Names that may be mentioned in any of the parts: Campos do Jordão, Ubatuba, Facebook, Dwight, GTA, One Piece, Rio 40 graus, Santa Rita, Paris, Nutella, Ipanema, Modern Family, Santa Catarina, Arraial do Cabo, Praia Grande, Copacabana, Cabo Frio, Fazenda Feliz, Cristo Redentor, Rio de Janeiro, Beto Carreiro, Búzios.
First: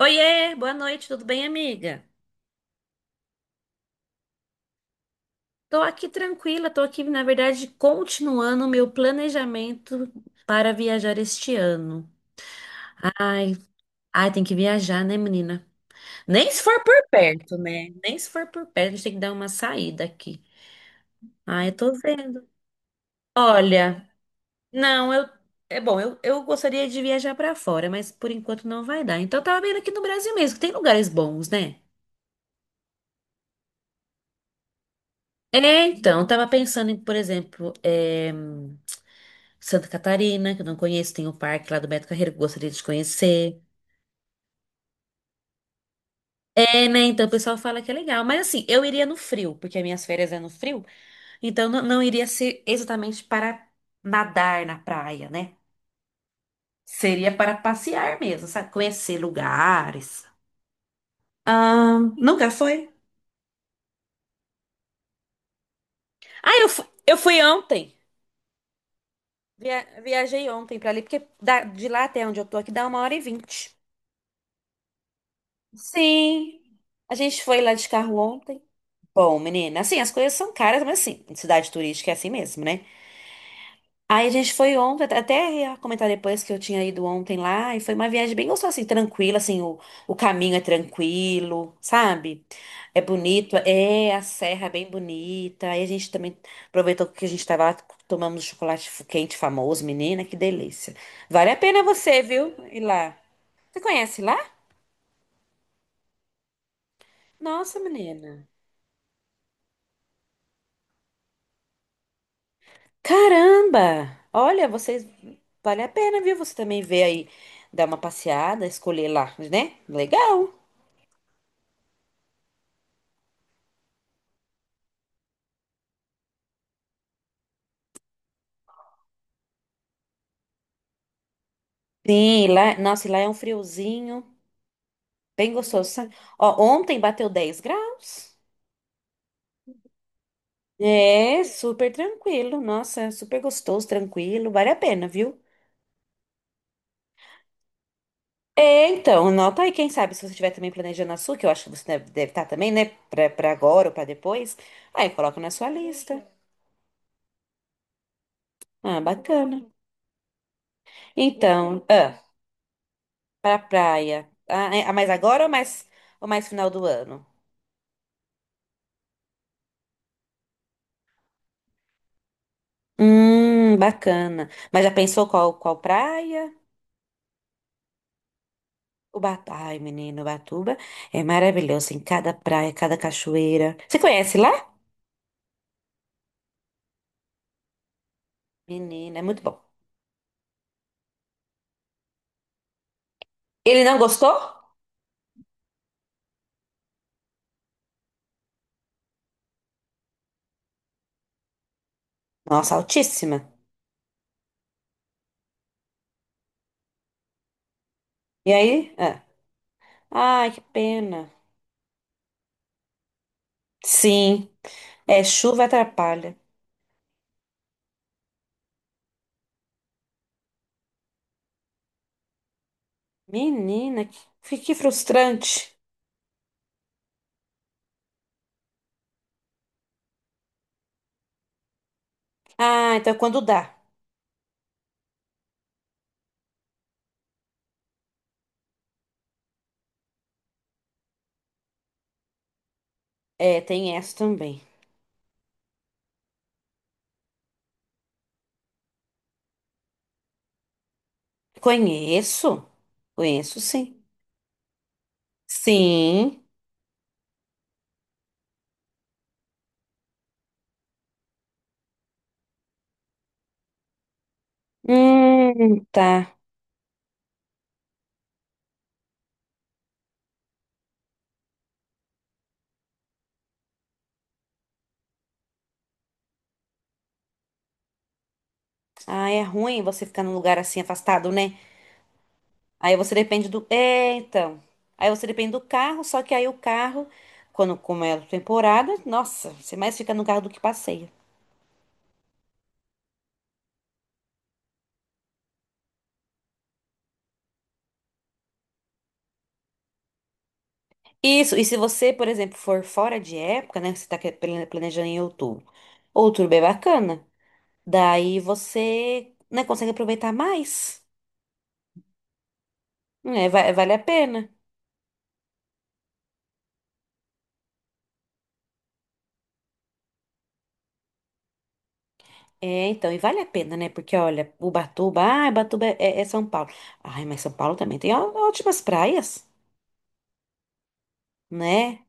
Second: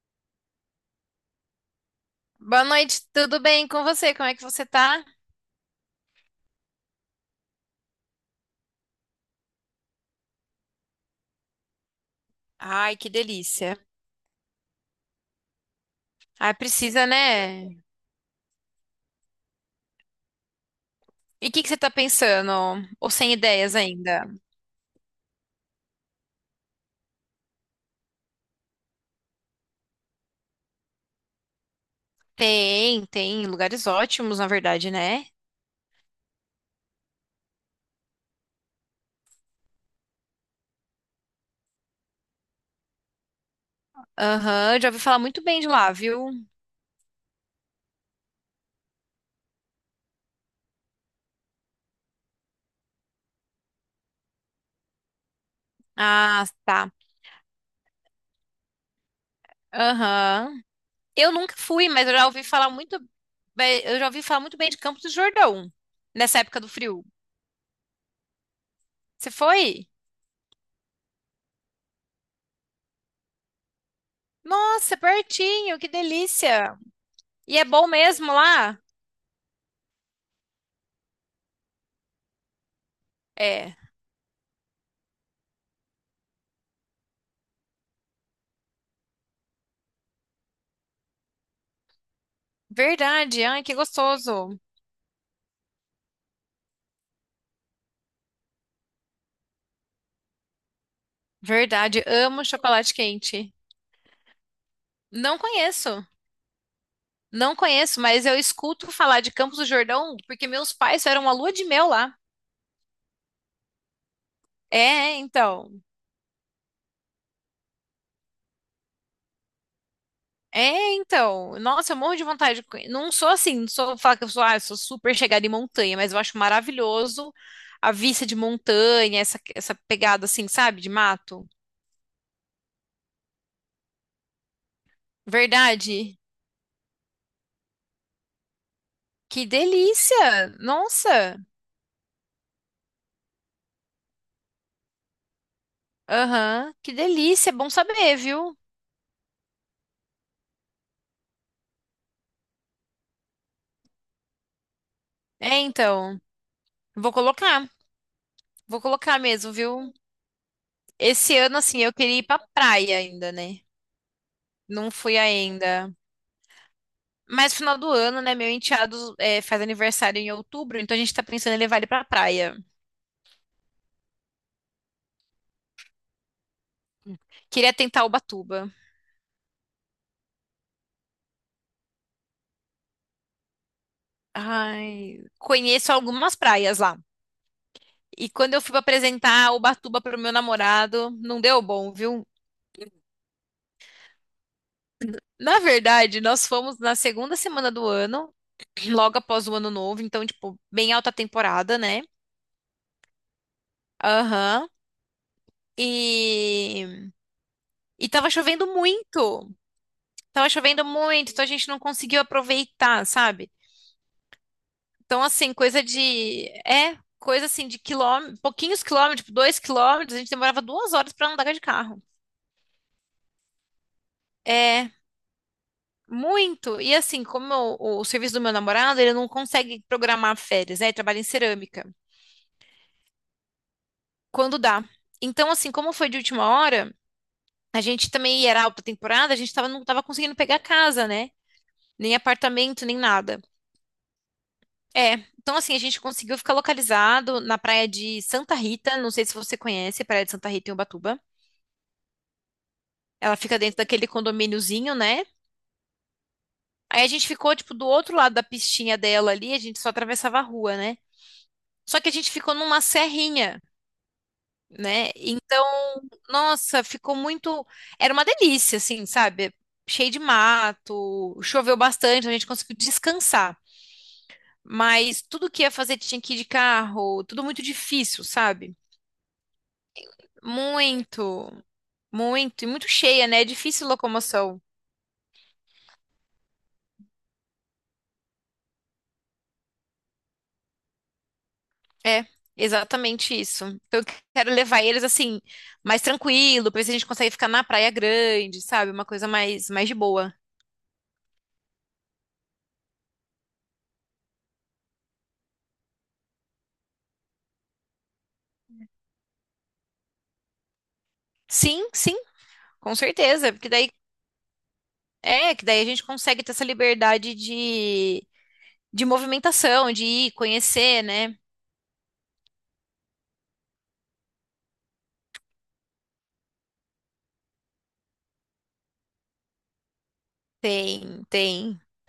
Oiê, boa noite, tudo bem, amiga? Boa noite, tudo bem com você? Como é que você tá? Tô aqui tranquila, tô aqui, na verdade, continuando o meu planejamento para viajar este ano. Ai, que Ai, delícia. ai, tem que viajar, né, menina? Nem Ai, se for precisa, por perto, né? né? Nem se for por perto, a gente tem que dar uma saída aqui. E o que Ai, que eu você tá tô vendo. pensando? Ou sem ideias Olha, ainda? não, eu. É bom, eu gostaria de viajar pra fora, mas por enquanto não vai dar. Então, eu tava vendo aqui no Brasil mesmo, que tem lugares bons, né? Tem, tem lugares ótimos, na verdade, né? É, então, eu tava pensando em, por exemplo, Santa Catarina, que eu não conheço, tem o parque lá do Beto Carreiro que eu gostaria de conhecer. Aham, já ouvi falar muito bem de lá, viu? É, né? Então o pessoal fala que é legal. Mas assim, eu iria no frio, porque as minhas férias é no frio, então não, não iria ser exatamente para nadar na praia, né? Ah, tá. Seria para passear mesmo, sabe? Conhecer lugares. Aham. Eu nunca fui, Ah, mas nunca foi? Eu já ouvi falar muito bem de Campos do Jordão, nessa Ah, época eu do fui, frio. eu fui ontem. Você foi? Viajei ontem para ali, porque de lá até onde eu tô aqui dá 1h20. Nossa, pertinho, que Sim, delícia. a gente E foi é lá bom de carro mesmo ontem. lá? Bom, menina, assim, as coisas são caras, mas assim, cidade turística é assim mesmo, né? É. Aí a gente foi ontem, até ia comentar depois que eu tinha ido ontem lá, e foi uma viagem bem gostosa, assim, tranquila, assim, o caminho é tranquilo, sabe? É Verdade, bonito, ai, que é a gostoso. serra é bem bonita. Aí a gente também aproveitou que a gente tava lá, tomamos chocolate quente famoso, menina, que delícia. Vale a pena Verdade, você, amo viu? Ir chocolate lá. quente. Você conhece lá? Não conheço, não Nossa, conheço, mas eu menina. escuto falar de Campos do Jordão porque meus pais fizeram uma lua de mel lá. Caramba! Olha, vocês É, então. vale a pena, viu? Você também vê aí, dar uma passeada, escolher lá, né? Legal. É, então. Nossa, eu morro de vontade de conhe-, não sou assim, não sou falar que eu sou, ah, eu sou super chegada em montanha, mas eu acho maravilhoso a vista de montanha, essa pegada assim, sabe, de mato. Sim, lá, nossa, e lá é um friozinho, bem gostoso. Sabe? Verdade. Ó, ontem bateu 10 graus. Que delícia! Nossa! É, super tranquilo. Nossa, super gostoso, tranquilo, vale a pena, viu? Aham, que delícia! É bom saber, viu? É, então, anota aí, quem sabe, se você estiver também planejando a sua, que eu acho que você deve estar também, né? Pra agora ou pra depois. Aí coloca na É, sua então, lista. vou colocar, vou Ah, colocar mesmo, bacana. viu? Esse ano, assim, Então, eu queria ah. ir pra praia ainda, Pra né? praia. Ah, é- Não ah, mas fui agora ainda. ou mais final do ano? Mas final do ano, né? Meu enteado é, faz aniversário em outubro, então a gente tá pensando em levar ele pra praia. Bacana. Mas já pensou qual praia? Queria tentar Ubatuba. Ubatuba. Ai, menino, Ubatuba é maravilhoso. Em cada praia, cada cachoeira. Você conhece lá? Ai, conheço algumas praias lá. E quando eu fui pra Menina, é muito apresentar bom. Ubatuba pro meu namorado, não deu bom, viu? Ele não gostou? Na verdade, nós fomos na segunda semana do ano, logo após o ano novo, então, tipo, bem alta temporada, né? Nossa, altíssima. Aham. E, e tava E chovendo aí? Ah. muito. Tava Ai, que chovendo pena. muito, então a gente não conseguiu aproveitar, sabe? Sim, Então, é assim, chuva coisa atrapalha. de. É, coisa assim de quilômetros, pouquinhos quilômetros, tipo, dois quilômetros, a gente demorava duas horas pra andar de carro. Menina, que É, frustrante. muito. E assim, como o serviço do meu namorado, ele não consegue programar férias, né? Ele trabalha em cerâmica. Ah, então quando dá. Quando dá. Então, assim, como foi de última hora, a gente também era alta temporada, não tava conseguindo pegar casa, né? Nem apartamento, nem nada. É, tem essa também. É, então assim, a gente conseguiu ficar localizado na praia de Santa Rita, não sei se você conhece a praia de Santa Rita em Ubatuba. Conheço, Ela fica conheço dentro sim. daquele condomíniozinho, né? Sim. Aí a gente ficou, tipo, do outro lado da pistinha dela ali, a gente só atravessava a rua, né? Só que a gente ficou numa serrinha, né? Então, Tá. nossa, ficou muito. Era uma delícia, assim, sabe? Cheio de mato, choveu bastante, então a gente conseguiu descansar. Mas tudo que ia fazer tinha que ir de carro, tudo muito difícil, sabe? Ah, é ruim você ficar num lugar assim afastado, Muito. né? Muito, e muito Aí você cheia, né? É depende do. difícil É, locomoção. então. Aí você depende do carro, só que aí o carro, quando como é a temporada, nossa, você mais fica no carro do que passeia. É, exatamente isso. Então, eu quero levar eles assim, mais tranquilo, pra ver se a gente consegue ficar na Praia Grande, sabe? Uma coisa mais, mais de boa. Isso, e se você, por exemplo, for fora de época, né? Você tá planejando em outubro. Outubro é bacana. Daí você, né, consegue aproveitar mais. Sim, com É, certeza. Porque daí, vale a pena. é, que daí a gente consegue ter essa liberdade de movimentação, de ir, conhecer, né? É, então, e vale a pena, né? Porque, olha, Ubatuba, ah, Ubatuba é, é- é São Paulo. Ai, mas São Paulo também tem ótimas praias, Tem, tem. né?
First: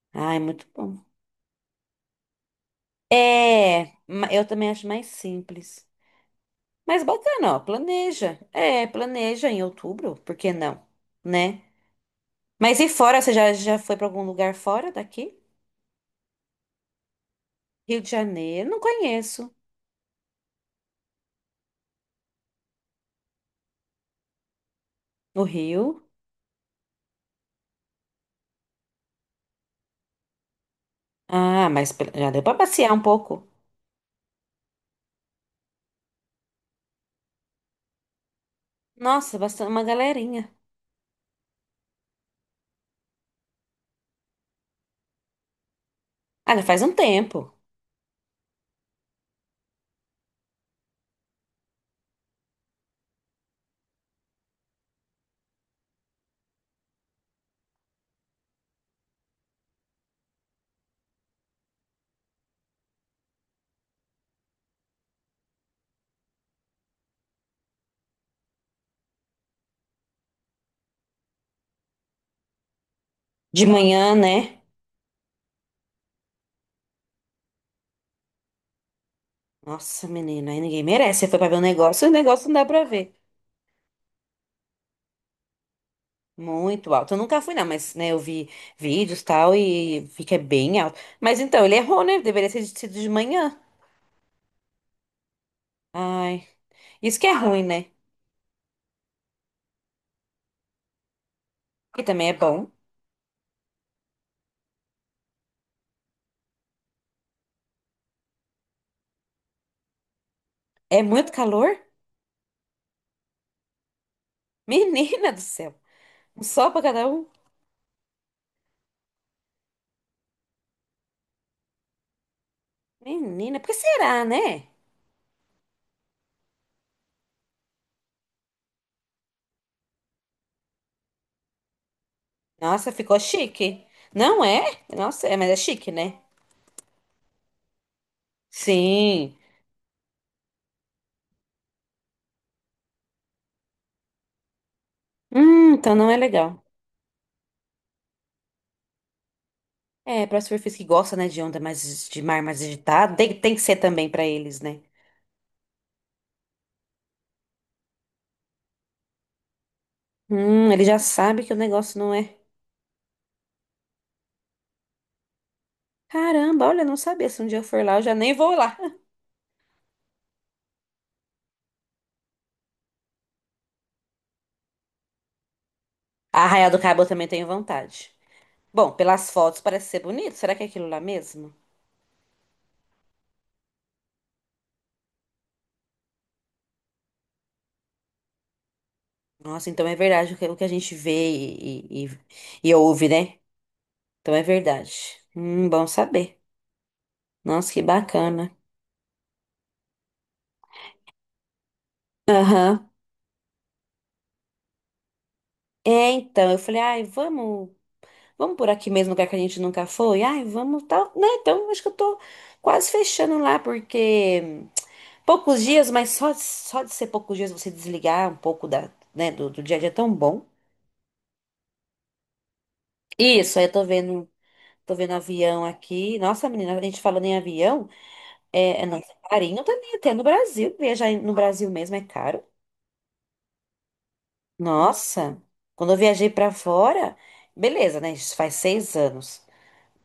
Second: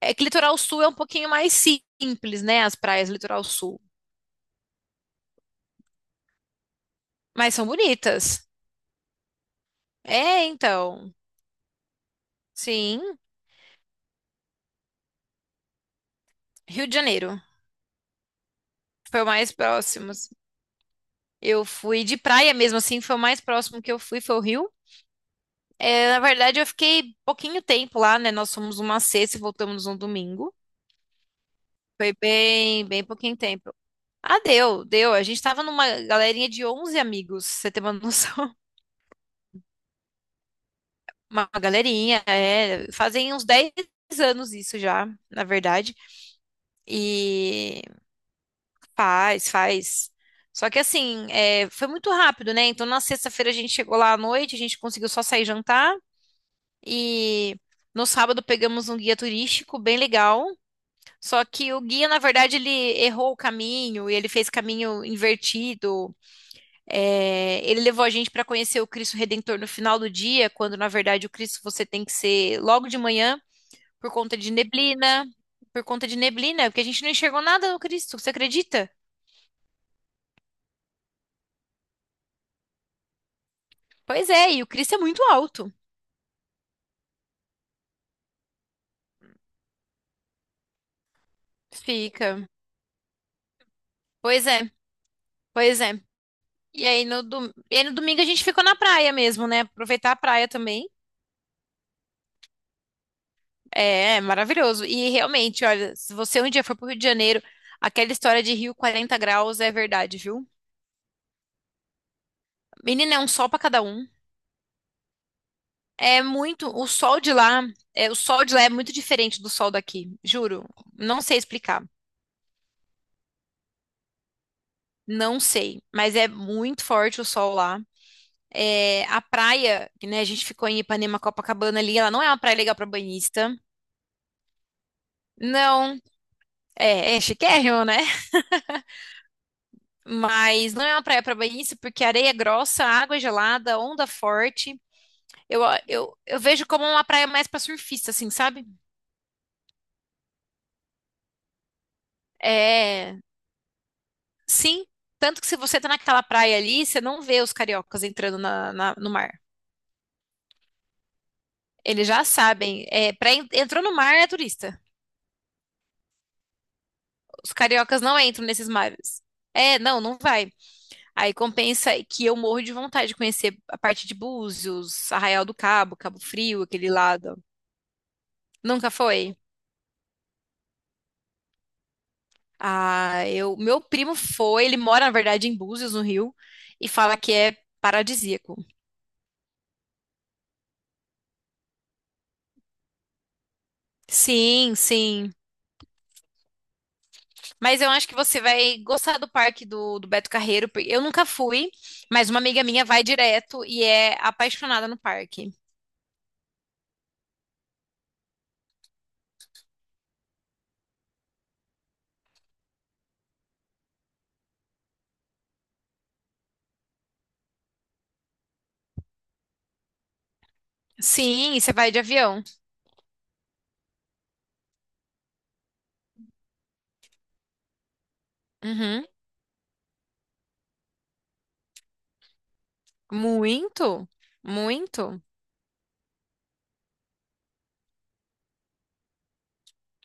É que Ai, litoral muito sul é um bom. pouquinho mais simples, né? As praias do litoral sul. É, eu também acho mais simples. Mas bacana, Mas ó, são planeja. bonitas. É, planeja em outubro, por É, que não? então. Né? Mas e Sim, fora, você já foi pra algum lugar fora daqui? Rio de Janeiro. Rio de Janeiro, não Foi o conheço. mais próximo, assim. Eu fui de praia mesmo, assim, foi o mais próximo que eu fui, foi o Rio. No Rio? É, na verdade, eu fiquei pouquinho tempo lá, né? Nós fomos uma sexta e voltamos um domingo. Ah, mas Foi já deu pra passear um bem pouquinho pouco. tempo. Ah, deu. A gente tava numa galerinha de 11 amigos, pra você tem uma noção? Nossa, bastante uma galerinha. Uma galerinha, é. Fazem uns 10 anos isso já, na verdade. Ah, já faz um tempo. E faz. Só que assim, é, foi muito rápido, né? Então na sexta-feira a gente chegou lá à noite, a gente conseguiu só sair jantar. E no sábado pegamos um guia turístico bem legal. Só que o guia, na verdade, ele errou o caminho e ele fez caminho invertido. É, ele levou a gente para conhecer o Cristo Redentor no final do dia, quando na verdade o Cristo você tem que ser logo de manhã De por manhã, conta de né? neblina, por conta de neblina, porque a gente não enxergou nada no Cristo, você acredita? Nossa, menina, aí ninguém merece. Você foi pra ver o negócio não dá pra ver. Pois é, e o Cristo é muito alto. Muito alto. Eu nunca fui, não, mas, né, eu vi vídeos e tal e vi que é bem alto. Mas então, ele errou, né? Fica. Deveria ter sido de manhã. Pois é, pois é. Ai, E aí isso no que é ruim, né? Domingo a gente ficou na praia mesmo, né? Aproveitar a praia também. E também é bom. É, é maravilhoso. E realmente, olha, se você um dia for pro Rio de Janeiro, aquela história de Rio 40 graus é verdade, viu? É muito calor? Menina, é um sol pra cada um. Menina do céu. É Um muito, sol pra o cada sol um. de lá, é, o sol de lá é muito diferente do sol daqui, juro. Não sei explicar. Menina, por que será, né? Não sei, mas é muito forte o sol lá. É, a praia, que né, a gente ficou em Ipanema, Copacabana ali, ela não é uma praia legal pra Nossa, ficou banhista. chique. Não é? Nossa, é, mas é chique, Não, né? é, é chiquérrimo, né? Sim. Mas não é uma praia para banhista porque a areia é grossa, a água é gelada, onda forte. Eu, Então não é eu legal. vejo como uma praia mais pra surfista, assim, sabe? É, para surfistas que gostam, né, de onda mais de mar mais agitado, É, tem que ser também pra eles, né? sim. Tanto que se você tá naquela praia ali, você não vê os cariocas entrando no mar. Ele já sabe que o negócio Eles não já é. sabem. É, pra entrou no mar é turista. Caramba, olha, não sabia. Se um Os dia eu for lá, cariocas eu já não nem entram vou nesses lá. mares. É, não vai. Aí compensa que eu morro de vontade de conhecer a parte de Búzios, Arraial do Cabo, Cabo A Frio, Arraial do aquele Cabo eu também lado. tenho vontade. Nunca Bom, pelas foi. fotos parece ser bonito. Será que é aquilo lá mesmo? Ah, eu, meu primo foi, ele mora, na verdade, em Búzios, no Rio, e fala que é paradisíaco. Nossa, então é verdade o que a gente vê e ouve, né? Então é Sim, verdade. sim. Bom saber. Nossa, Mas que eu acho que você bacana. vai gostar do parque do Beto Carreiro. Porque eu nunca fui, mas uma amiga minha Aham. vai direto e é apaixonada no parque. É, então, eu falei, ai, vamos. Vamos por aqui mesmo, lugar que a gente nunca foi? Ai, vamos, tal, né? Então, acho que eu tô quase fechando lá, porque poucos dias, mas só de ser poucos dias você desligar um pouco da, né, do dia a dia é tão bom. Sim, e você vai de avião. Isso, aí eu tô vendo avião aqui. Nossa, menina, a gente falando em avião, é Uhum. nosso carinho também, até no Brasil. Viajar no Brasil mesmo é caro. Muito, muito. Nossa, quando eu viajei pra fora, beleza, né? Isso faz 6 anos.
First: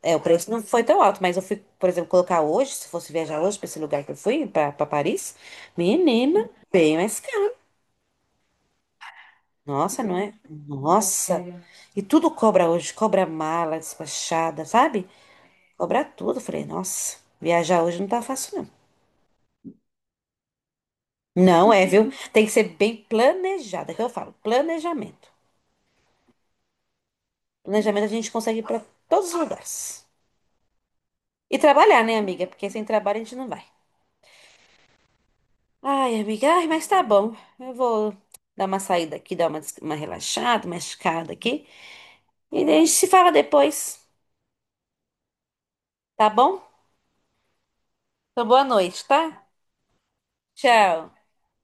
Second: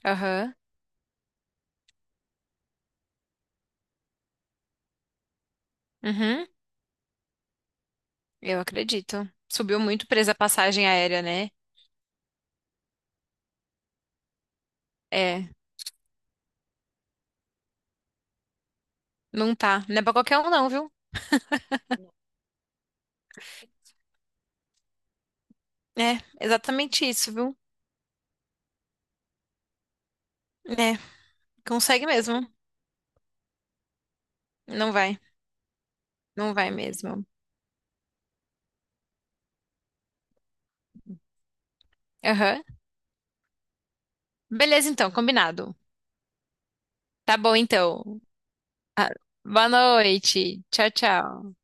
É, o preço Aham. não foi tão alto, mas eu fui, por exemplo, colocar hoje, se fosse viajar hoje para esse lugar que eu fui, para Paris, Uhum. menina, bem mais caro. Eu acredito. Subiu Nossa, muito não presa é? a passagem aérea, Nossa. né? E tudo cobra hoje, cobra mala despachada, sabe? É, Cobra tudo. Eu falei, nossa, viajar hoje não tá fácil, não. não tá. Não é pra qualquer um, não, viu? Não é, viu? Tem que ser bem planejada, que eu falo, planejamento. É, exatamente isso, viu? Planejamento a gente consegue ir para todos os lugares. É, E trabalhar, consegue né, amiga? mesmo. Porque sem trabalho a gente não vai. Não vai, Ai, amiga, não ai, vai mas tá mesmo. bom. Eu vou dar uma saída aqui, dar uma relaxada, uma esticada aqui. Aham. E daí a gente se fala depois, Beleza, então, combinado. tá bom? Tá bom, então. Então, boa noite, tá? Boa noite. Tchau, Tchau. tchau.